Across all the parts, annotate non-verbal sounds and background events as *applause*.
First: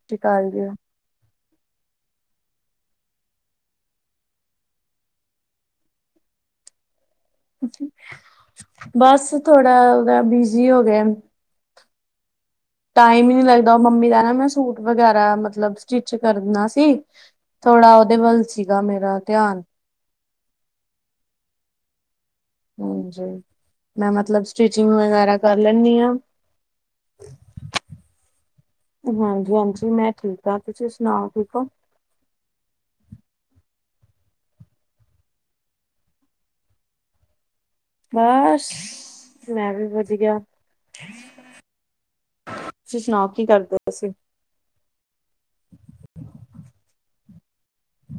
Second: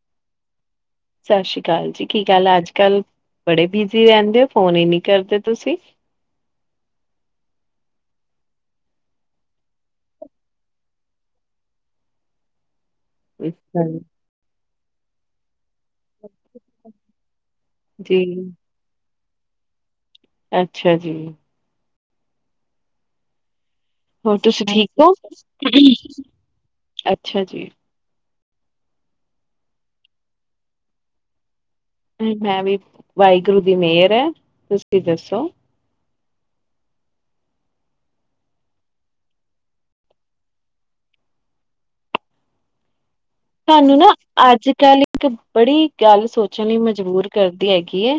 ਸਾਸਰੀ ਕਾਲ ਜੀ। ਸਤਿ ਸ਼੍ਰੀ ਅਕਾਲ ਜੀ। ਕੀ ਗੱਲ ਅੱਜ-ਕਲ ਬੜੇ ਬਿਜ਼ੀ ਰਹਿੰਦੇ ਓ, ਫੋਨ ਹੀ ਨੀਂ ਕਰਦੇ ਤੁਸੀਂ? ਬਸ ਥੋੜਾ ਉਹਦਾ ਬਿਜੀ ਹੋ ਰਿਹੈ। ਟਾਈਮ ਈ ਨੀ ਲੱਗਦਾ, ਉਹ ਮੰਮੀ ਦਾ ਨਾ ਮੈਂ ਸੂਟ ਵਗੈਰਾ ਮਤਲਬ ਸਟਿੱਚ ਕਰਨਾ ਸੀ, ਥੋੜਾ ਉਹਦੇ ਜੀ ਵੱਲ ਸੀਗਾ ਮੇਰਾ ਧਿਆਨ ਅੱਛਾ ਜੀ। ਹਾਜੀ। ਮੈਂ ਹੋਰ ਮਤਲਬ ਤੁਸੀਂ ਠੀਕ ਸਟਿਚਿੰਗ ਹੋ ਵਗੈਰਾ ਕਰ ਲੈਂਨੀ ਆਂ। ਅੱਛਾ ਜੀ ਹਾਂਜੀ-ਹਾਂਜੀ। ਮੈਂ ਠੀਕ ਆ, ਤੁਸੀਂ ਸੁਣਾਓ ਠੀਕ ਓ? ਮੈਂ ਵੀ *inaudible* ਵਾਹਿਗੁਰੂ ਦੀ ਮਿਹਰ ਐ। ਤੁਸੀਂ ਦੱਸੋ? ਬਸ ਮੈਂ ਵੀ ਵਧੀਆ। ਤੁਸੀਂ ਸੁਣਾਓ ਕੀ ਕਰਦੇ ਪਏ ਸੀ? ਅੱਜ-ਕੱਲ ਇੱਕ ਬੜੀ ਗੱਲ ਸੋਚਣ ਲਈ ਮਜਬੂਰ ਕਰਦੀ ਹੈਗੀ ਏ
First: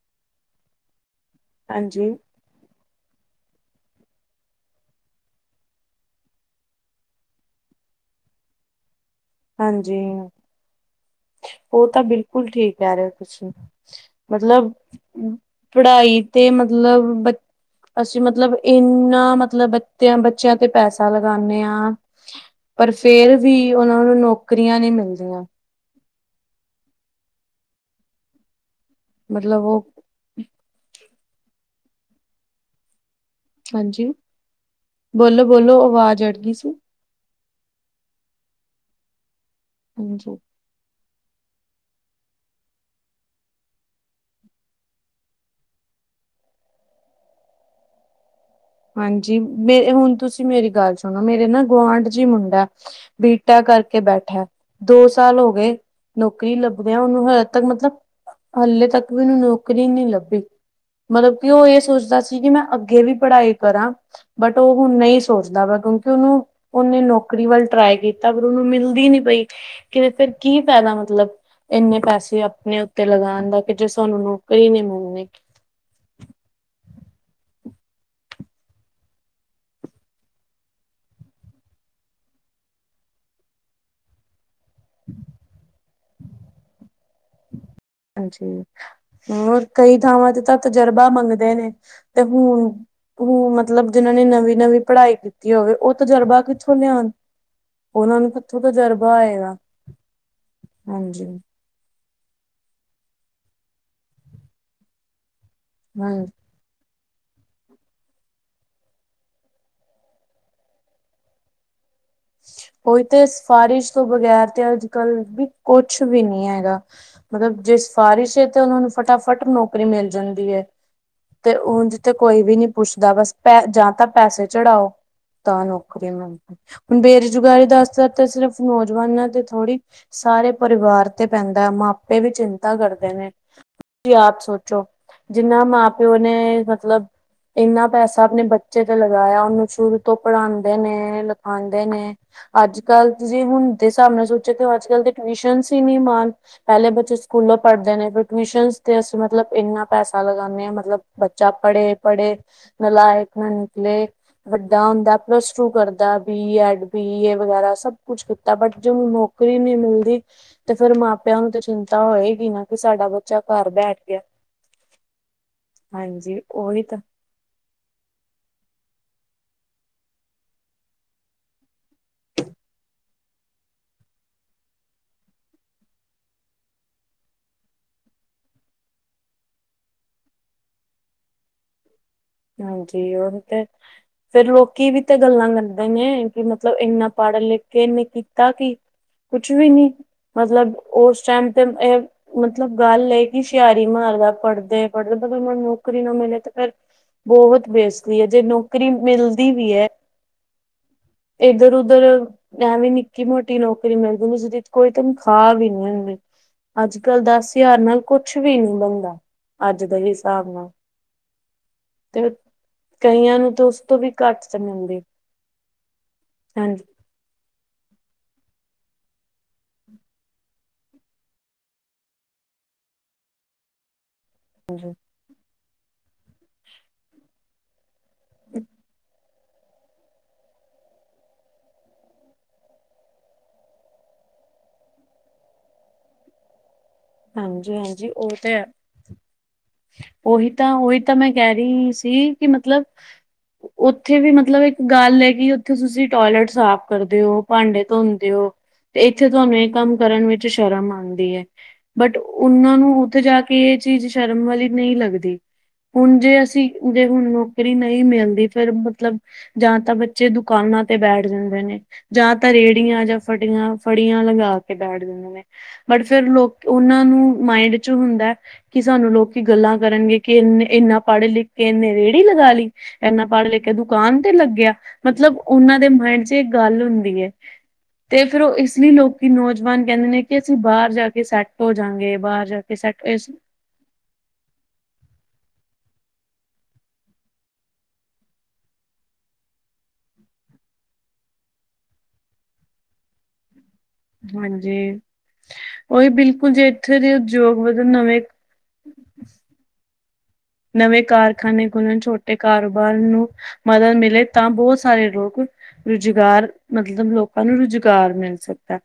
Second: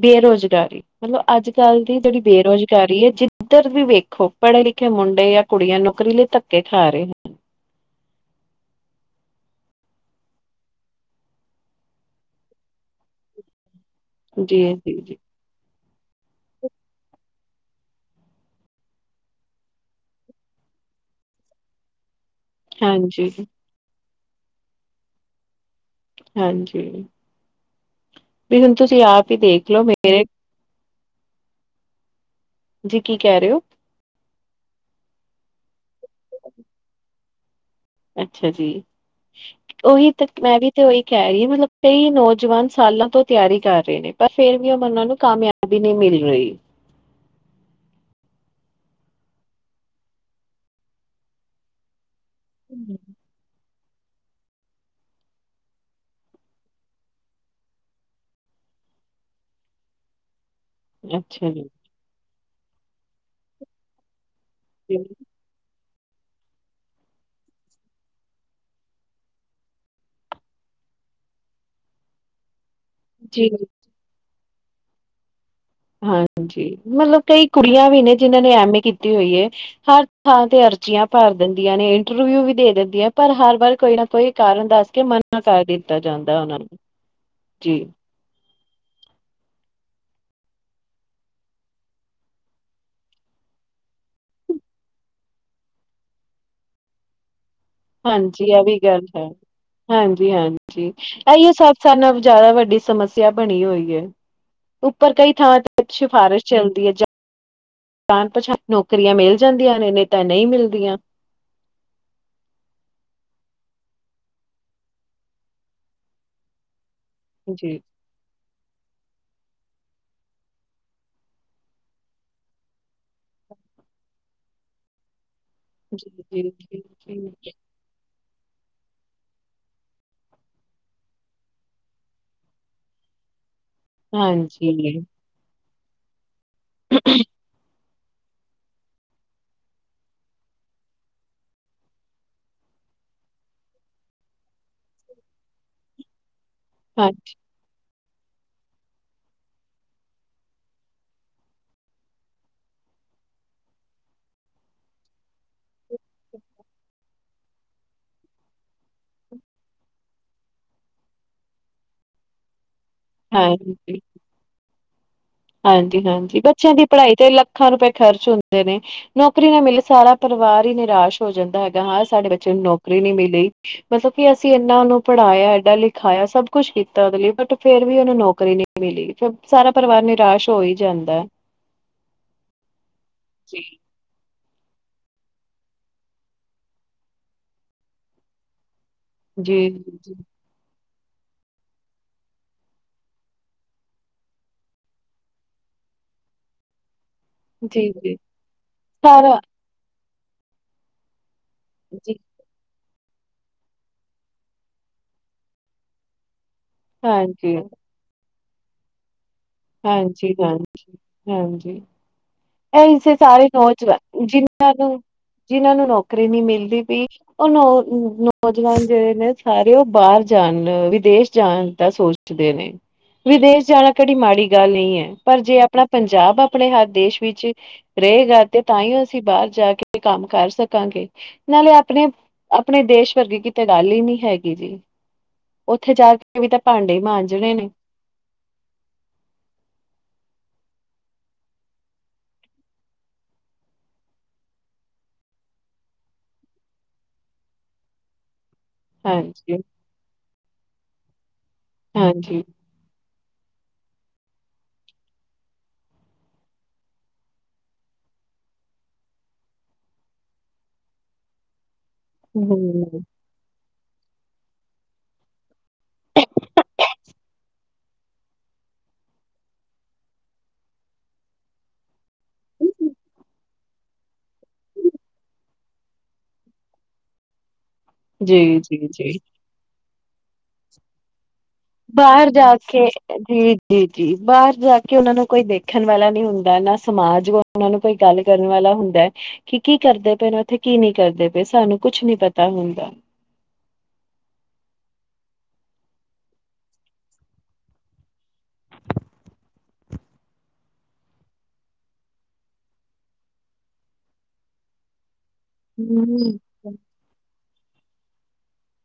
ਬੇਰੁਜ਼ਗਾਰੀ, ਮਤਲਬ ਅੱਜ-ਕਲ ਦੀ ਹਾਂਜੀ ਜਿਹੜੀ ਬੇਰੁਜ਼ਗਾਰੀ ਕਰ ਰਹੀ ਐ। ਜਿੱਧਰ ਵੀ ਵੇਖੋ ਪੜ੍ਹੇ-ਲਿਖੇ ਮੁੰਡੇ ਜਾਂ ਕੁੜੀਆਂ ਨੌਕਰੀ ਲਈ ਧੱਕੇ ਖਾ ਰਹੇ ਨੇ। ਹਾਂਜੀ। ਉਹ ਤਾਂ ਬਿਲਕੁਲ ਠੀਕ ਕਹਿ ਰਹੇ ਓ ਤੁਸੀਂ। ਜੀ ਮਤਲਬ ਜੀ ਜੀ ਪੜ੍ਹਾਈ ਤੇ ਮਤਲਬ ਬ ਅਸੀਂ ਮਤਲਬ ਏਨਾ ਮਤਲਬ ਬੱਤਿਆਂ ਬੱਚਿਆਂ ਤੇ ਪੈਸਾ ਲਗਾਨੇ ਆ *inaudible* ਪਰ ਫੇਰ ਵੀ ਓਨਾਂ ਨੂੰ ਨੌਕਰੀਆਂ ਨੀ ਮਿਲਦੀਆਂ। ਹਾਂਜੀ। ਵੀ ਹੁਣ ਤੁਸੀਂ ਆਪ ਈ ਮਤਲਬ ਦੇਖਲੋ ਉਹ ਮੇਰੇ ਜੀ ਕੀ ਕੈ ਰੇ ਓ? ਹਾਂਜੀ ਬੋਲੋ-ਬੋਲੋ ਆਵਾਜ਼ ਅੜ ਗਈ ਸੀ। ਅੱਛਾ ਜੀ ਓਹੀ ਤਾਂ ਹਾਂਜੀ। ਮੈਂ ਵੀ ਤੇ ਓਈ ਕੈ ਰੀਆ ਮਤਲਬ ਕਈ ਨੌਜਵਾਨ ਸਾਲਾਂ ਤੋਂ ਤਿਆਰੀ ਕਰ ਰੇ ਨੇ ਪਰ ਫੇਰ ਵੀ ਓਨ ਓਨਾਂ ਨੂੰ ਕਾਮਯਾਬ ਯਾਭੀ ਨੀ ਮਿਲੀ ਹੋਈ। ਹਾਂਜੀ ਮੇ ਹੁਣ ਤੁਸੀਂ ਮੇਰੀ ਗੱਲ ਸੁਣੋ ਮੇਰੇ ਨਾ ਗੁਆਂਢ ਚ ਈ ਮੁੰਡਾ ਬੀ ਟੈਕ ਕਰਕੇ ਬੈਠਾ ਦੋ ਸਾਲ ਹੋ ਗਏ ਨੌਕਰੀ ਲੱਭਦਿਆਂ ਓਨੂੰ ਹਲੇ ਤੱਕ ਮਤਲਬ ਹਾਲੇ ਤੱਕ ਵੀ ਓਨੂੰ ਨੌਕਰੀ ਨੀ ਲੱਭੀ। ਮਤਲਬ ਅੱਛਾ ਕੀ ਓ ਜੀ, ਏ ਸੋਚਦਾ ਸੀ ਕੀ ਮੈਂ ਅੱਗੇ ਵੀ ਪੜ੍ਹਾਈ ਕਰਾਂ ਬਟ ਓ ਹੁਣ ਨਹੀਂ ਸੋਚਦਾ ਵਾ ਕਿਉਂਕੀ ਉਨੂੰ ਉਨੇ ਨੌਕਰੀ ਵੱਲ ਟਰਾਈ ਕੀਤਾ ਪਰ ਉਨੂੰ ਮਿਲਦੀ ਨੀ ਪਈ ਕਿਤੇ ਫਿਰ ਕੀ ਫੈਦਾ ਮਤਲਬ ਇੰਨੇ ਪੈਸੇ ਆਪਣੇ ਤੇ ਜੀ ਲਗਾਣ ਦਾ ਕੀ ਜੇ ਸਾਨੂੰ ਨੌਕਰੀ ਨੀ ਮਿਲਣੀ। ਹਾਂਜੀ ਮਤਲਬ ਕਈ ਕੁੜੀਆਂ ਵੀ ਨੇ ਜਿਨਾਂ ਨੇ ਐਮ ਏ ਕੀਤੀ ਹੋਈ ਏ ਹਰ ਥਾਂ ਤੇ ਅਰਜ਼ੀਆਂ ਭਰ ਦਿੰਦੀਆਂ ਨੇ ਇੰਟਰਵਿਊ ਵੀ ਦੇ ਦਿੰਦੀਆਂ ਪਰ ਹਰ ਵਾਰ ਕੋਈ ਨਾ ਕੋਈ ਕਾਰਨ ਦੱਸ ਕੇ ਮਨਾ ਕਰ ਦਿੱਤਾ ਜਾਂਦਾ ਉਨਾਂ ਨੂੰ ਜੀ। ਹਾਂਜੀ ਹੋਰ ਕਈ ਥਾਵਾਂ ਤੇ ਤਾਂ ਤਜਰਬਾ ਮੰਗਦੇ ਨੇ ਤੇ ਹੁਣ ਹੂੰ ਮਤਲਬ ਜਿਨਾਂ ਨੇ ਨਵੀਂ-ਨਵੀਂ ਪੜ੍ਹਾਈ ਕੀਤੀ ਹੋਵੇ ਓ ਤਜਰਬਾ ਕਿੱਥੋਂ ਲਿਆਓਣ ਹਾਂਜੀ ਐ ਵੀ ਗੱਲ ਐ ਆਏਗਾ ਹਾਂਜੀ-ਹਾਂਜੀ ਹਾਂਜੀ ਐਈਓ ਸਭ ਸਾਨੂੰ ਬ ਜਾਦਾ ਵੱਡੀ ਸਮੱਸਿਆ ਬਣੀ ਹੋਈ ਐ ਉੱਪਰ ਕਈ ਥਾਵਾਂ ਤੇ ਹਾਂਜੀ ਸਿਫਾਰਸ਼ ਚੱਲਦੀ ਐ ਜਾ ਜਾਣ ਪਤਾਂਣ ਨੌਕਰੀਆਂ ਮਿਲ ਜਾਂਦੀਆਂ ਨੇ ਨਈ ਤਾਂ ਨਈ ਮਿਲਦੀਆਂ। ਓਹੀ ਤੇ ਸਿਫਾਰਸ਼ ਤੋਂ ਬਗੈਰ ਤੇ ਅੱਜ ਕੱਲ੍ਹ ਵੀ ਕੁਛ ਵੀ ਨੀ ਹੈਗਾ। ਮਤਲਬ ਜੇ ਜੀ, ਸਿਫਾਰਿਸ਼ ਐ ਤੇ ਉਨਾਂ ਨੂੰ ਫਟਾਫਟ ਨੌਕਰੀ ਮਿਲ ਜਾਂਦੀ ਐ। ਤੇ ਉਂਜ ਜਿੱਥ ਕੋਈ ਵੀ ਨੀ ਪੁੱਛਦਾ ਬਸ ਪੈ ਜਾਂ ਤਾਂ ਪੈਸੇ ਚੜਾਓ ਤਾਂ ਜੀ, ਨੌਕਰੀ ਜੀ, ਮਿਲਦੀ ਜੀ, ਹੁਣ ਜੀ ਬੇਰੁਜ਼ਗਾਰੀ ਦਾ ਅਸਰ ਤੇ ਸਿਰਫ਼ ਨੌਜਵਾਨਾਂ ਤੇ ਥੋੜ੍ਹੀ ਸਾਰੇ ਪਰਿਵਾਰ ਤੇ ਪੈਂਦੈ ਮਾਪੇ ਵੀ ਚਿੰਤਾ ਕਰਦੇ ਨੇ। ਸੀ ਯਾਦ ਸੋਚੋ ਹਾਂਜੀ, ਹਾਂਜੀ, ਜਿੰਨਾ ਮਾਂ ਪਿਓ ਨੇ ਮਤਲਬ ਇੰਨਾ ਪੈਸਾ ਆਪਣੇ ਬੱਚੇ ਤੇ ਲਗਾਇਆ ਉਨੂੰ ਸ਼ੁਰੂ ਤੋਂ ਪੜ੍ਹਾਂਦੇ ਨੇ ਆਂਦੇ ਨੇ ਅੱਜ ਕੱਲ੍ਹ ਜੇ ਹੁਣ ਦੇ ਹਿਸਾਬ ਨਾਲ ਸੋਚਿਆ ਤੇ ਅੱਜ ਕੱਲ ਦੇ ਟਿਊਸ਼ਨਜ ਈ ਨੀ ਮਾਨ। ਪੈਲੇ ਬੱਚੇ ਸਕੂਲੋਂ ਪੜ੍ਹਦੇ ਨੇ ਫੇ ਟਿਊਸ਼ਨਸ਼ ਤੇ ਅਸੀਂ ਮਤਲਬ ਇੰਨਾ ਪੈਸਾ ਲਗਾਨੇ ਆ ਮਤਲਬ ਬੱਚਾ ਪੜ੍ਹੇ-ਪੜ੍ਹੇ ਨਲਾਇਕ ਨਾ ਨਿਕਲੇ ਵੱਡਾ ਹੁੰਦਾ ਪਲੱਸ ਟੂ ਕਰਦਾ ਬੀ ਐਡ, ਬੀ ਏ ਵਗੈਰਾ ਸਭ ਕੁਛ ਕੀਤਾ ਬਟ ਜ ਨੌਕਰੀ ਨੀ ਮਿਲਦੀ ਤੇ ਫੇਰ ਮਾਪਿਆਂ ਨੂੰ ਤੇ ਚਿੰਤਾ ਹੋਏਗੀ ਨਾ ਕੀ ਸਾਡਾ ਬੱਚਾ ਘਰ ਹਾਂਜੀ। ਬੈਠ ਗਿਆ। ਹਾਂਜੀ-ਹਾਂਜੀ ਹਾਂਜੀ ਬੱਚਿਆਂ ਉਹੀ ਦੀ ਤਾਂ ਪੜ੍ਹਾਈ ਤੇ ਰੁਪਏ ਲੱਖਾਂ ਰੁਪਏ ਖਰਚ ਹੁੰਦੇ ਨੇ ਨੌਕਰੀ ਨਾ ਮਿਲੇ ਸਾਰਾ ਪਰਿਵਾਰ ਈ ਨਿਰਾਸ਼ ਹੋ ਜਾਂਦਾ ਹੈਗਾ ਹਾਂ ਸਾਡੇ ਬੱਚੇ ਨੂੰ ਨੌਕਰੀ ਨੀ ਮਿਲੀ ਮਤਲਬ ਕੀ ਅਸੀਂ ਏਨਾ ਓਨੂੰ ਪੜ੍ਹਾਇਆ ਏਡਾ ਲਿਖਾਇਆ ਸਭ ਕੁਛ ਕੀਤਾ ਓ ਲਈ ਬਟ ਫੇਰ ਵੀ ਓਨੂੰ ਨੌਕਰੀ ਨੀ ਮਿਲੀ, ਫੇਰ ਸਾਰਾ ਪਰਿਵਾਰ ਨਿਰਾਸ਼ ਹੋ ਹੀ ਜਾਂਦਾ। ਹਾਂਜੀ, ਉਹਦੇ ਤੇ ਫਿਰ ਲੋਕੀ ਵੀ ਤੇ ਗੱਲਾਂ ਕਰਦੇ ਨੇ, ਕਿ ਮਤਲਬ ਇੰਨਾ ਪੜ ਲਿਖ ਕੇ ਇਹਨੇ ਕੀਤਾ ਕੀ *inaudible* ਕੁਛ ਵੀ ਨੀ, ਜੀ-ਜੀ, ਮਤਲਬ ਉਸ ਟੈਮ ਤੇ ਏ ਮਤਲਬ ਗੱਲ ਏ ਕਿ ਹੁਸ਼ਿਆਰੀ ਮਾਰਦਾ, ਪੜ੍ਹਦੇ ਪੜ੍ਹਦੇ ਮਤਲਬ ਮੈਨੂੰ ਨੌਕਰੀ ਨਾ ਮਿਲੇ ਤੇ ਫੇਰ ਬਹੁਤ ਜੀ-ਜੀ, ਬੇਸਤੀ ਏ, ਜੇ ਨੌਕਰੀ ਸਾਰਾ ਮਿਲਦੀ ਵੀ ਐ। ਇੱਧਰ ਉਧਰ ਜੀ, ਐਂਵੀ ਨੀ ਨਿੱਕੀ ਮੋਟੀ ਨੌਕਰੀ ਮਿਲ ਜਾਂਦੀ, ਜਿਹਦੀ ਕੋਈ ਤਨਖਾਹ ਵੀ ਨੀ ਆਉਂਦੀ, ਅੱਜ- ਕੱਲ ਹਾਂਜੀ, ਦਸ ਹਜ਼ਾਰ ਨਾਲ ਕੁਛ ਵੀ ਨੀ ਬਣਦਾ, ਅੱਜ ਦੇ ਹੀ ਹਾਂਜੀ, ਹਿਸਾਬ ਹਾਂ, ਨਾਲ ਹਾਂਜੀ, ਤੇ ਇਹ ਇਸੇ ਕਈਆਂ ਸਾਰੇ ਨੂੰ ਤਾਂ ਉਸ ਤੋਂ ਵੀ ਨੌਜਵਾਨ, ਘੱਟ ਤੇ ਜਿੰਨਾਂ ਮਿਲਦੀ ਨੂੰ ਜਿੰਨਾਂ ਨੂੰ ਨੌਕਰੀ ਨੀ ਮਿਲਦੀ ਹਾਂਜੀ। ਪਈ ਉਹ ਨੌ, ਨੌਜਵਾਨ ਜੇੜੇ ਨੇ ਸਾਰੇ ਉਹ ਬਾਹਰ ਜਾਣ, ਵਿਦੇਸ਼ ਜਾਣ ਦਾ ਸੋਚ ਸੋਚਦੇ ਨੇ, ਵਿਦੇਸ਼ ਜਾਲ ਕੇੜੀ ਮਾੜੀ ਗੱਲ ਨਹੀ ਐ, ਪਰ ਜੇ ਆਪਣਾ ਪੰਜਾਬ, ਆਪਣੇ ਹਰ ਦੇਸ਼ ਵਿੱਚ ਰਹੇਗਾ ਤੇ ਤਾਂਹੀ ਅਸੀਂ ਬਾਹਰ ਜਾ ਕੇ ਕੰਮ ਕਰ ਸਕਾਂਗੇ ਨਾਲੇ ਆਪਣੇ, ਆਪਣੇ ਦੇਸ਼ ਵਰਗੀ ਕਿਤੇ ਗੱਲ ਹੀ ਨਹੀਂ ਹੈਗੀ ਜੀ। ਉੱਥੇ ਜਾ ਕੇ ਵੀ ਤਾਂ ਭਾਂਡੇ ਹੀ ਮਾਂਜ ਹਾਂਜੀ- ਹਾਂਜੀ ਉਹ ਤੇ ਐ ਉਹੀ ਤਾਂ, ਉਹੀ ਤਾਂ ਮੈਂ ਕਹਿ ਰੀ, ਸੀ ਕਿ ਮਤਲਬ ਉੱਥੇ ਵੀ ਮਤਲਬ, ਇੱਕ ਗੱਲ ਐ ਕਿ ਉੱਥੇ ਤੁਸੀਂ ਟੋਇਲਟ ਸਾਫ ਕਰਦੇ ਓ। ਭਾਂਡੇ ਧੋਂਦੇ ਓ। ਤੇ ਇੱਥੇ ਤੁਹਾਨੂੰ ਹਾਂਜੀ ਇਹ ਕੰਮ ਕਰਨ ਵਿੱਚ ਸ਼ਰਮ ਆਉਂਦੀ ਏ, ਬਟ ਹਾਂਜੀ ਉਹਨਾਂ ਨੂੰ ਉੱਥੇ ਜਾ ਕਿ ਇਹ ਚੀਜ਼ ਸ਼ਰਮ ਵਾਲੀ ਨਹੀ ਲੱਗਦੀ। ਹੁਣ ਜੇ ਅਸੀਂ, ਜੇ ਨੌਕਰੀ ਨਹੀਂ ਮਿਲਦੀ ਫੇਰ ਮਤਲਬ ਜਾਂ ਤਾਂ ਬੱਚੇ ਦੁਕਾਨਾਂ ਤੇ ਬੈਠ ਜਾਂਦੇ ਨੇ ਜਾਂ ਤਾਂ ਹੂੰ। ਰੇੜੀਆਂ, ਜਾਂ ਫਟੀਆਂ ਫੜੀਆਂ ਲਗਾ ਕੇ ਬੈਠ ਦਿੰਦੇ ਨੇ, ਬਟ ਫੇਰ ਲੋਕ ਉਹਨਾਂ ਨੂੰ ਮਾਇੰਡ 'ਚ' ਹੁੰਦਾ ਕਿ ਸਾਨੂੰ ਲੋਕੀ ਗੱਲਾਂ ਕਰਨਗੇ ਕਿ ਇਹਨੇ, ਐਨਾ ਪੜ੍ਹ ਲਿਖ ਕੇ ਇਹਨੇ ਰੇਹੜੀ ਲਗਾ ਲਈ ਐਨਾ ਪੜ੍ਹ ਲਿਖ ਕੇ ਦੁਕਾਨ ਤੇ ਲੱਗਿਆ‌। ਮਤਲਬ ਉਹਨਾਂ ਦੇ ਮਾਇੰਡ 'ਚ ਇਹ ਗੱਲ ਹੁੰਦੀ ਐ, ਤੇ ਜੀ ਫਿਰ ਉਹ ਇਸ ਜੀ ਲਈ ਜੀ। ਲੋਕੀ ਨੌਜ ਜਵਾਨ ਕਹਿੰਦੇ ਨੇ ਕਿ ਅਸੀਂ ਬਾਹਰ ਜਾ ਕੇ ਸੈ ਬਾਹਰ ਜਾ ਕੇ, ਜੀ ਜੀ- ਜੀ ਬਾਹਰ ਜਾ ਕੇ ਉਹਨਾਂ ਨੂੰ ਕੋਈ ਦੇਖਣ ਵਾਲਾ ਨੀ ਹੁੰਦਾ ਨਾ, ਸਮਾਜ ਉਹਨਾਂ ਨੂੰ ਕੋਈ ਗੱਲ ਕਰਨ ਵਾਲਾ ਹੁੰਦਾ ਕੀ, ਕੀ ਕਰਦੇ ਪਏ ਨਾ ਉੱਥੇ, ਕੀ ਨੀ ਕਰਦੇ ਪਏ, ਸਾਨੂੰ ਕੁਛ ਨੀ ਪਤਾ ਹੁੰਦਾ ਹਾਂਜੀ, ਉਹੀ ਬਿਲਕੁਲ ਜੇ ਐਥੇ ਦੇ ਉਦਯੋਗ ਵਧਣ ਨਵੇਂ ਨਵੇਂ ਕਾਰਖਾਨੇ ਖੁਲਣ, ਛੋਟੇ ਕਾਰੋਬਾਰ ਨੂੰ, ਮਦਦ ਮਿਲੇ ਤਾਂ ਬਹੁਤ ਸਾਰੇ ਲੋਗ ਰੁਜ਼ਗਾਰ, ਮਤਲਬ ਲੋਕਾਂ ਨੂੰ ਰੁਜ਼ਗਾਰ ਮਿਲ ਸਕ। ਦਾ,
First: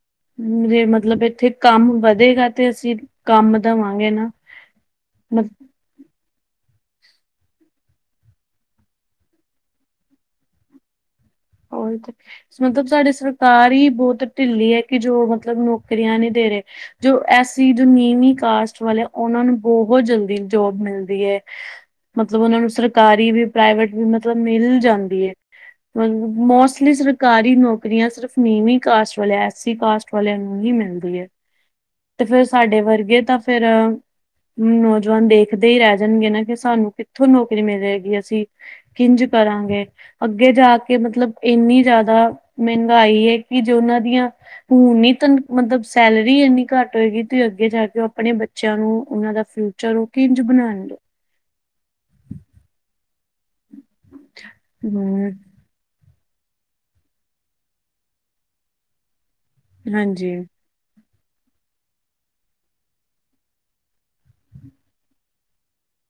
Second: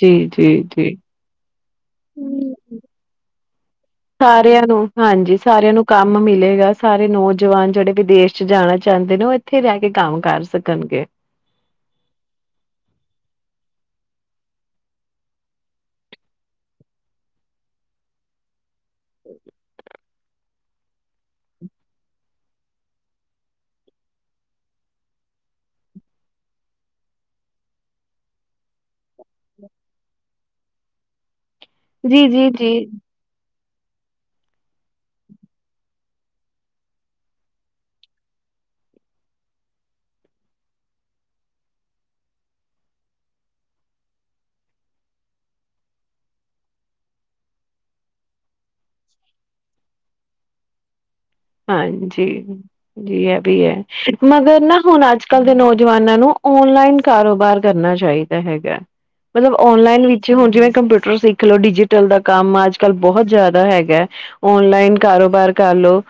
ਜੀ ਜੀ ਜੇ ਜੀ ਮਤਲਬ ਇੱਥੇ ਕੰਮ ਵਧੇਗਾ ਤੇ ਅਸੀਂ ਕੰਮ ਦੇਵਾਂਗੇ ਨਾ ਸਾਰਿਆਂ ਨੂੰ, ਹਾਂਜੀ ਮਤਲਬ ਸਾਰਿਆਂ ਨੂੰ ਕੰਮ ਮਿਲੇਗਾ ਸਾਰੇ ਨੌਜਵਾਨ ਜੇੜੇ ਵਿਦੇਸ਼ 'ਚ' ਜਾਣਾ ਚਾਹੁੰਦੇ ਨੇ, ਉਹ ਇੱਥੇ ਰਹਿ ਕੇ ਕੰਮ ਕਰ ਸਕਣਗੇ। ਉਹੀ ਤੇ ਹੁਣ ਤੱਕ ਸਾਡੀ ਸਰਕਾਰ ਈ ਬਹੁਤ ਢਿੱਲੀ ਏ ਕਿ ਜੋ ਮਤਲਬ ਨੌਕਰੀਆਂ ਨਹੀਂ ਦੇ ਰਹੇ। ਜੋ ਐਸ-ਸੀ ਜੋ ਨੀਂਵੀ ਕਾਸਟ ਵਾਲੇ ਆ, ਓਨਾਂ ਨੂੰ ਬੋਹਤ ਜਲਦੀ ਜੋਬ ਮਿਲਦੀ ਐ ਮਤਲਬ ਓਨਾਂ ਨੂੰ ਸਰਕਾਰੀ ਵੀ, ਪ੍ਰਾਈਵੇਟ ਵੀ ਮਤਲਬ ਮਿਲ ਜਾਂਦੀ ਏ ਮੋਸਟਲੀ ਸਰਕਾਰੀ ਨੌਕਰੀਆਂ ਸਿਰਫ ਨੀਂਵੀ ਕਾਸਟ ਵਾਲੇਆਂ, ਐਸ-ਸੀ ਕਾਸਟ ਵਾਲੇਆਂ ਨੂੰ ਹੀ ਮਿਲਦੀ ਐ *inaudible* ਤੇ ਫੇਰ ਜੀ ਜੀ ਸਾਡੇ ਵਰਗੇ ਤਾਂ ਫੇਰ ਨੌਜਵਾਨ ਦੇਖਦੇ ਈ ਰੈਹ ਜਾਨਗੇ ਨਾ, ਕਿ ਸਾਨੂੰ ਕਿੱਥੋਂ ਨੌਕਰੀ ਮਿਲੇਗੀ ਅਸੀਂ ਕਿੰਜ ਕਰਾਂਗੇ, ਅੱਗੇ ਜਾ ਕੇ ਮਤਲਬ ਏਨੀ ਜਾਦਾ ਮੇਂਗਾਈ ਐ ਕਿ ਜੋ ਓਨਾਂ ਦੀਆਂ ਹੁਨੀ ਤ ਮਤਲਬ ਸੈਲਰੀ ਏਨੀ ਘੱਟ ਹੋਏਗੀ ਤੇ ਅੱਗੇ ਜਾ ਕੇ ਓ ਆਪਨੇ ਬੱ ਚੇਆਂ ਨੂੰ, ਓਨਾਂ ਦਾ ਫਿਊਚਰ ਓ ਕਿੰਜ ਬਨਾਂਨਗੇ। ਹਾਂਜੀ, ਜੀ ਏ ਵੀ ਐ ਮਗਰ ਨਾ ਹੁਨ ਹਮ ਅੱਜ-ਕੱਲ ਦੇ ਨੌਜਵਾਨਾਂ ਨੂੰ ਓਨਲਾਈਨ ਕਾਰੋਬਾਰ ਕਰਨਾ ਚਾਹੀਦੈ ਹੈਗਾ ਮਤਲਬ ਓਨਲਾਈਨ ਵਿੱਚ ਹਾਂਜੀ ਹੁਨ ਜਿਵੇਂ ਕੰਪਿਊਟਰ ਸਿੱਖ ਲਓ, ਡਿਜੀਟਲ ਦਾ ਕੰਮ ਅੱਜ-ਕੱਲ ਬੋਹਤ ਜਾਦਾ ਹੈਗੈ। ਓਨਲਾਈਨ ਕਾਰੋਬਾਰ ਕਰ ਲੋ।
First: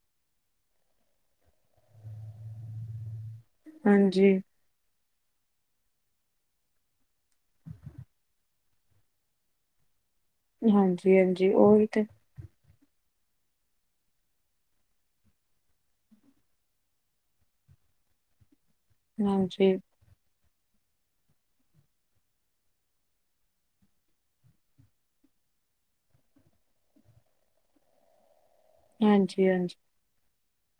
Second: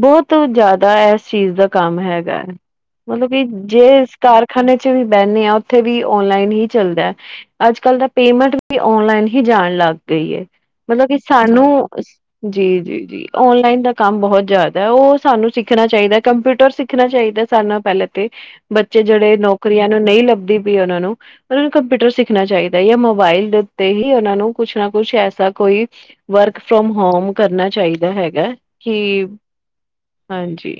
ਬੋਤ ਜਾਦਾ ਏਸ ਚੀਜ ਦਾ ਕੰਮ ਹੈਗੈ ਮਤਲਬ ਕਿ ਜੇ ਏਸ ਹਾਂਜੀ ਕਾਰਖਾਨੇ ਜਿੱਥੇ ਵੀ ਬੈਨੇ ਆਂ, ਓਥੇ ਵੀ ਓਨਲਾਈਨ ਈ ਚੱਲਦੈ ਅੱਜ-ਕੱਲ ਤਾਂ ਪੇਮੈਂਟ ਵੀ ਓਨਲਾਈਨ ਹੀ ਜਾਨ ਲੱਗ ਗਈ ਏ ਮਤਲਬ ਹਾਂਜੀ ਕਿ ਹਾਂਜੀ ਉਹੀ ਸਾਨੂੰ ਤੇ ਜੀ-ਜੀ, ਜੀ ਓਨਲਾਈਨ ਦਾ ਕੰਮ ਬੋਹਤ ਜਾਦਾ ਓ ਸਾਨੂੰ ਸਿੱਖਨਾ ਚਾਈਦਾ, ਕੰਪਿਊਟਰ ਸਿੱਖਨਾ ਚਾਈਦਾ ਸਬ ਨਾਲੋਂ ਪੈਲੇ ਤੇ ਬੱਚੇ ਜੇੜੇ ਹਾਂਜੀ ਨੌਕਰੀਆਂ ਨੂੰ, ਨਈਂ ਲੱਭਦੀ ਪਈ ਓਨਾਂ ਨੂੰ ਮਤਲ ਕੰਪਿਊਟਰ ਸਿੱਖਨਾ ਚਾਈਦੈ, ਯਾ ਮੋਬਾਈਲ ਦੇ ਉੱਤੇ ਹੀ ਓਨਾਂ ਨੂੰ ਕੁਛ ਨਾ ਕੁਛ ਐਸਾ ਕੋਈ ਵਰਕ ਫਰੋਮ ਹੋਮ ਕਰਨਾ ਚਾਈਦੈ ਹੈਗਾ। ਕਿ ਹਾਂਜੀ-ਹਾਂਜੀ। ਹਾਂਜੀ।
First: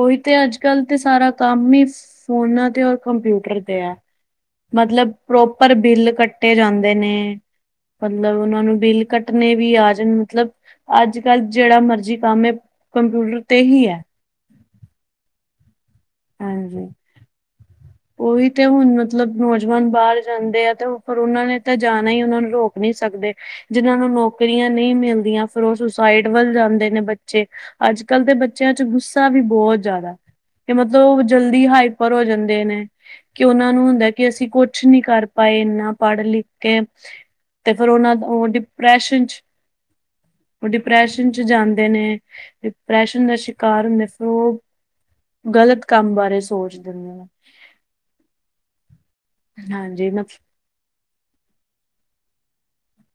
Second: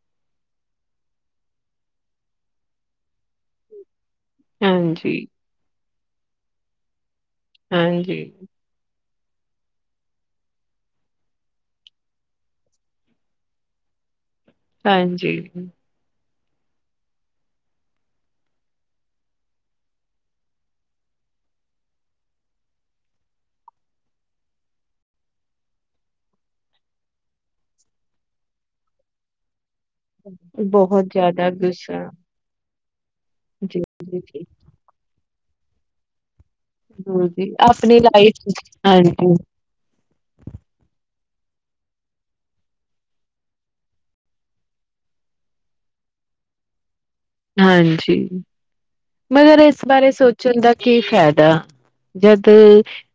ਓਹੀ ਤੇ ਅੱਜ-ਕੱਲ ਤੇ ਸਾਰਾ ਕੰਮ ਈ ਫੋਨਾਂ ਤੇ ਔਰ ਕੰਪਿਊਟਰ ਤੇ ਐ। ਮਤਲਬ ਹਾਂਜੀ ਪ੍ਰੋਪਰ ਬਿੱਲ ਕੱਟੇ ਜਾਂਦੇ ਨੇ, ਹਾਂਜੀ ਮਤਲਬ ਓਨਾਂ ਨੂੰ ਬਿੱਲ ਕੱ ਨੇ ਵੀ ਆ ਜਾਨ ਮਤਲਬ ਅੱਜ-ਕੱਲ ਜੇੜਾ ਮਰਜੀ ਕੰਮ ਐ ਕੰਪਿਊਟਰ ਤੇ ਹੀ ਐ। ਹਾਂਜੀ। ਹਾਂਜੀ। *inaudible* ਓਹੀ ਤੇ ਹੁਨ ਮਤਲਬ ਨੌਜਵਾਨ ਬਾਰ ਜਾਂਦੇ ਐ, ਤੇ ਪਰ ਓਨਾਂ ਨੇ ਤਾਂ ਜਾਨਾ ਈ ਓਨਾਂ ਨੂੰ ਰੋਕ ਨੀ ਸਕਦੇ। ਜਿਨਾਂ ਨੂੰ ਨੌਕਰੀਆਂ ਨਈਂ ਮਿਲਦੀਆਂ, ਫਿਰ ਓ ਸੁਸਾਈਡ ਵੱਲ ਜਾਂਦੇ ਨੇ ਬੱਚੇ। ਅੱਜ-ਕੱਲ ਦੇ ਬੱਚੇਆਂ 'ਚ ਗੁੱਸਾ ਵੀ ਬੋਤ ਜਾਦੈ ਤੇ, ਬਹੁਤ ਮਤਲਬ ਓ ਜ਼ਿਆਦਾ ਜਲਦੀ ਗੁੱਸਾ ਹਾਈਪਰ ਹੋ ਜਾਂਦੇ ਨੇ। ਕਿ ਓਨਾਂ ਜੀ ਨੂੰ ਹੁੰਦਾ ਜੀ ਕਿ, ਜੀ ਅਸੀਂ ਕੁਛ ਨੀ ਕਰ ਪਾਏ ਏਨਾ ਪੜ-ਲਿਖ ਕੇ, ਹਾਂਜੀ ਤੇ ਫੇਰ ਆਪਣੀ ਓਨਾਂ ਦਾ ਲਾਈਫ ਓ ਡਿਪ੍ਰੈਸ਼ਨ ਹਾਂਜੀ 'ਚ ਓ ਡਿਪਰੈਸ਼ਨ 'ਚ ਜਾਂਦੇ ਨੇ, ਡਿਪਰੈਸ਼ਨ ਦਾ ਸ਼ਿਕਾਰ ਹੁੰਦੇ ਨੇ ਫੇਰ ਓ ਗਲਤ ਕੰਮ ਬਾਰੇ ਸੋਚ ਦੇਂਦੇ ਨੇ। ਹਾਂਜੀ। ਮਗਰ ਇਸ ਹਾਂਜੀ ਬਾਰੇ ਸੋਚਨ ਦਾ ਕੀ ਫੈਦਾ, ਜਦ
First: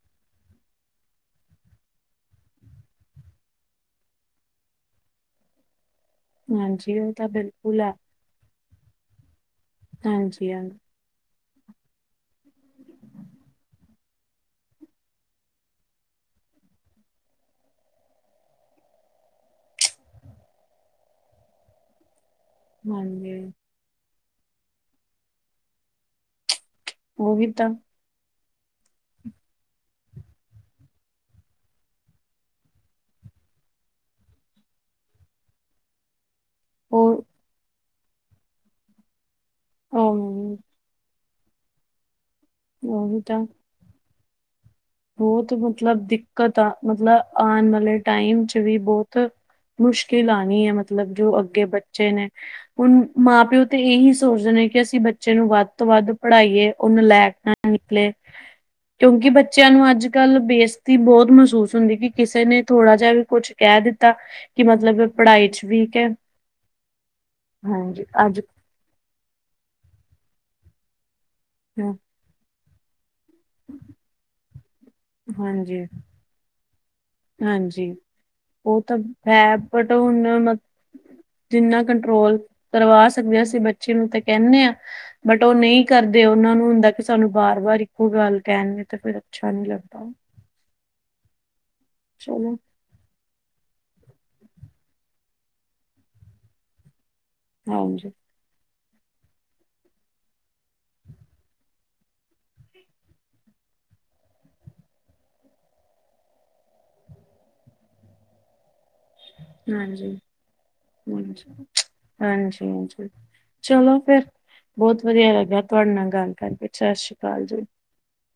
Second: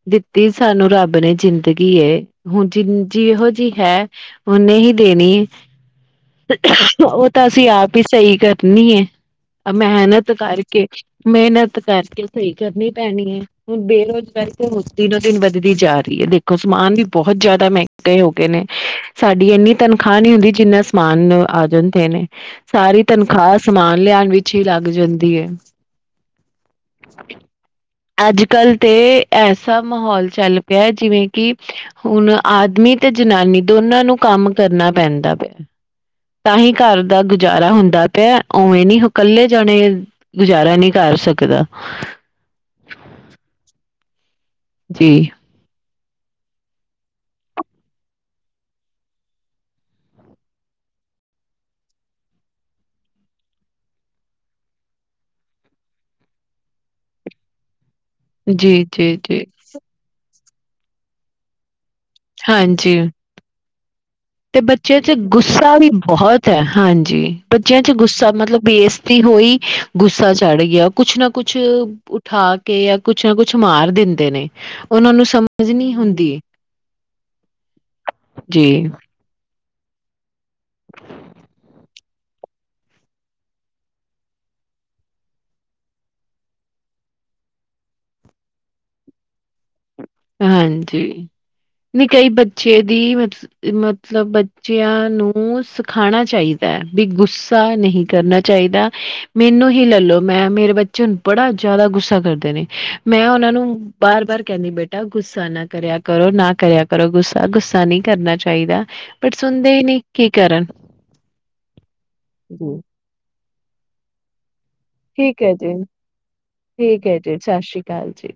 ਦਿੱਤੀ ਸਾਨੂੰ ਰੱਬ ਨੇ ਜਿੰਦਗੀ ਏ ਹੁਨ ਜੇਹੋ ਜੀ ਹੈ ਓਨੇ ਹੀ ਦੇਨੀ ਏ। ਹਾਂਜੀ ਉਹ ਓ ਤਾਂ ਅਸੀਂ ਬਿਲਕੁਲ ਹੈ ਆਪ ਈ ਸਈ ਕਰਨੀ ਐ, ਮੇਹਨਤ ਹਾਂਜੀ ਕਰ ਹਾਂਜੀ। ਮੇਹਨਤ ਕਰਕੇ ਸਈ ਕਰਨੀ ਪੈਂਨੀ ਐ। ਹੁਨ ਬੇਰੁਜ਼ਗਾਰੀ ਤੇ ਦਿਨੋਂ-ਦਿਨ ਵੱਧਦੀ ਜਾ ਰੀ ਐ। ਦੇਖੋ ਸਮਾਨ ਵੀ ਬੋਹਤ ਜਾਦਾ ਮੈੰਹ ਗੇ ਹੋ ਗਏ ਨੇ ਸਾਡੀ ਇੰਨੀ ਤਨਖਾਹ ਨੀ ਹੁੰਦੀ ਜਿੰਨਾ ਸਮਾਨ ਆ ਜਾਂਦੇ ਨੇ। ਸਾਰੀ ਹਾਂਜੀ ਤਨਖਾਹ ਸਮਾਨ ਲਿਆਉਣ ਵਿੱਚ ਹੀ ਲੱਗ ਜਾਂਦੀ ਏ। ਉਹੀ ਤਾਂ ਅੱਜ-ਕੱਲ੍ਹ ਤੇ ਐਸਾ ਮਾਹੌਲ ਚੱਲ ਪਿਆ ਜਿਵੇਂ ਕਿ ਹੁਣ ਆਦਮੀ ਤੇ ਜਨਾਨੀ ਦੋਨਾਂ ਨੂੰ ਕੰਮ ਕਰਨਾ ਪੈਂਦਾ ਪਿਆ। ਤਾਂ ਹੀ ਘਰ ਦਾ ਉਹ ਗੁਜ਼ਾਰਾ ਹੁੰਦਾ ਪਿਆ। ਉਵੇਂ ਨੀ ਇਕੱਲੇ ਜਾਣੇ ਇੱਦਾਂ ਨੀ ਕਰ ਸਕਦਾ। ਉਹ ਤਾਂ ਜੀ ਬਹੁਤ ਮਤਲਬ ਦਿੱਕਤ ਆ ਮਤਲਬ ਆਉਣ ਵਾਲੇ ਟਾਈਮ ਚ ਵੀ ਬਹੁਤ ਮੁਸ਼ਕਿਲ ਆਉਣੀ ਹੈ ਮਤਲਬ ਜੋ ਅੱਗੇ ਬੱਚੇ ਨੇ। ਹੁਣ ਮਾਂ-ਪਿਓ ਤੇ ਇਹੀ ਸੋਚਦੇ ਨੇ ਕਿ ਅਸੀਂ ਬੱਚੇ ਨੂੰ ਵੱਧ ਤੋਂ ਵੱਧ ਪੜ੍ਹਾਈਏ ਉਹ ਨਲੈਕ ਨ ਨਿਕਲੇ ਜੀ, ਜੀ, ਕਿਉਂਕਿ ਜੀ, ਬੱਚਿਆਂ ਨੂੰ ਅੱਜ-ਕੱਲ੍ਹ ਬੇਇਸਤੀ ਬਹੁਤ ਮਹਿਸੂਸ ਹੁੰਦੀ ਕਿਸੇ ਨੇ ਹਾਂਜੀ ਥੋੜ੍ਹਾ ਜਿਹਾ ਵੀ ਕੁਛ ਕਹਿ ਦਿੱਤਾ। ਤੇ ਕਿ ਬੱਚਿਆਂ ਮਤਲਬ ਚ ਪੜ੍ਹਾਈ ਗੁੱਸਾ ਵੀ ਵੀਕ ਹੈ ਬਹੁਤ ਹੈ। ਹਾਂਜੀ, ਬੱਚਿਆਂ ਚ ਹਾਂਜੀ ਗੁੱਸਾ ਅੱਜ ਮਤਲਬ ਬੇਸਤੀ ਹੋਈ। ਗੁੱਸਾ ਚੜ ਗਿਆ ਕੁਛ ਨਾ ਕੁਛ ਹਾਂ ਉਠਾਕੇ ਜਾਂ ਕੁਛ ਨਾ ਕੁਛ ਮਾਰ ਦਿੰਦੇ ਨੇ। ਉਹਨਾਂ ਨੂੰ ਸਮਝ ਹਾਂਜੀ ਨਹੀਂ ਹੁੰਦੀ। ਹਾਂਜੀ, ਜੀ ਉਹ ਤਾਂ ਹੈ ਬਟ ਹੁਣ ਜਿੰਨਾ ਕੰਟਰੋਲ ਕਰਵਾ ਸਕਦੇ ਹਾਂ ਅਸੀਂ ਬੱਚੇ ਨੂੰ ਤੇ ਕਹਿੰਨੇ ਆ ਬਟ ਉਹ ਨਹੀਂ ਕਰਦੇ। ਉਹਨਾਂ ਹੁੰਦਾ ਕਿ ਸਾਨੂੰ ਵਾਰ-ਵਾਰ ਇੱਕੋ ਗੱਲ ਕਹਿਣ। ਤਾਂ ਫੇਰ ਅੱਛਾ ਨੀ ਲੱਗਦਾ। ਹਾਂਜੀ, ਨਹੀਂ ਕਈ ਚਲੋ ਬੱਚੇ ਬੀ ਮਤ ਮਤਲਬ ਬੱਚਿਆਂ ਨੂੰ ਸਿਖਾਉਣਾ ਚਾਹੀਦਾ ਹੈ ਬੀ ਗੁੱਸਾ ਨਹੀਂ ਹਾਂਜੀ ਕਰਨਾ ਚਾਹੀਦਾ‌। ਮੈਨੂੰ ਹੀ ਲੈਲੋ ਮੈਂ ਮੇਰੇ ਬੱਚੇ ਹੁਣ ਬੜਾ ਜ਼ਿਆਦਾ ਗੁੱਸਾ ਕਰਦੇ ਨੇ। ਮੈਂ ਉਹਨਾਂ ਨੂੰ ਬਾਰ ਬਾਰ ਕਹਿੰਦੀ ਬੇਟਾ ਗੁੱਸਾ ਨਾ ਕਰਿਆ ਕਰੋ, ਨਾ ਕਰਿਆ ਕਰੋ ਗੁੱਸਾ। ਗੁੱਸਾ ਨਹੀਂ ਕਰਨਾ ਚਾਹੀਦਾ। ਬਟ ਸੁਣਦੇ ਹੀ ਨਹੀਂ ਹਾਂਜੀ ਕੀ ਕਰਨ ਹ ਜੀ ਹਾਂਜੀ-ਹਾਂਜੀ। ਚਲੋ ਫੇਰ ਬਹੁਤ ਵਧੀਆ ਠੀਕ ਹੈ ਲੱਗਆ ਜੀ ਤੁਹਾਡੇ ਨਾਲ ਗੱਲ ਕਰਕੇ ਸਤਿ ਸ਼੍ਰੀ ਅਕਾਲ ਜੀ। ਕਾਲ ਜੀ।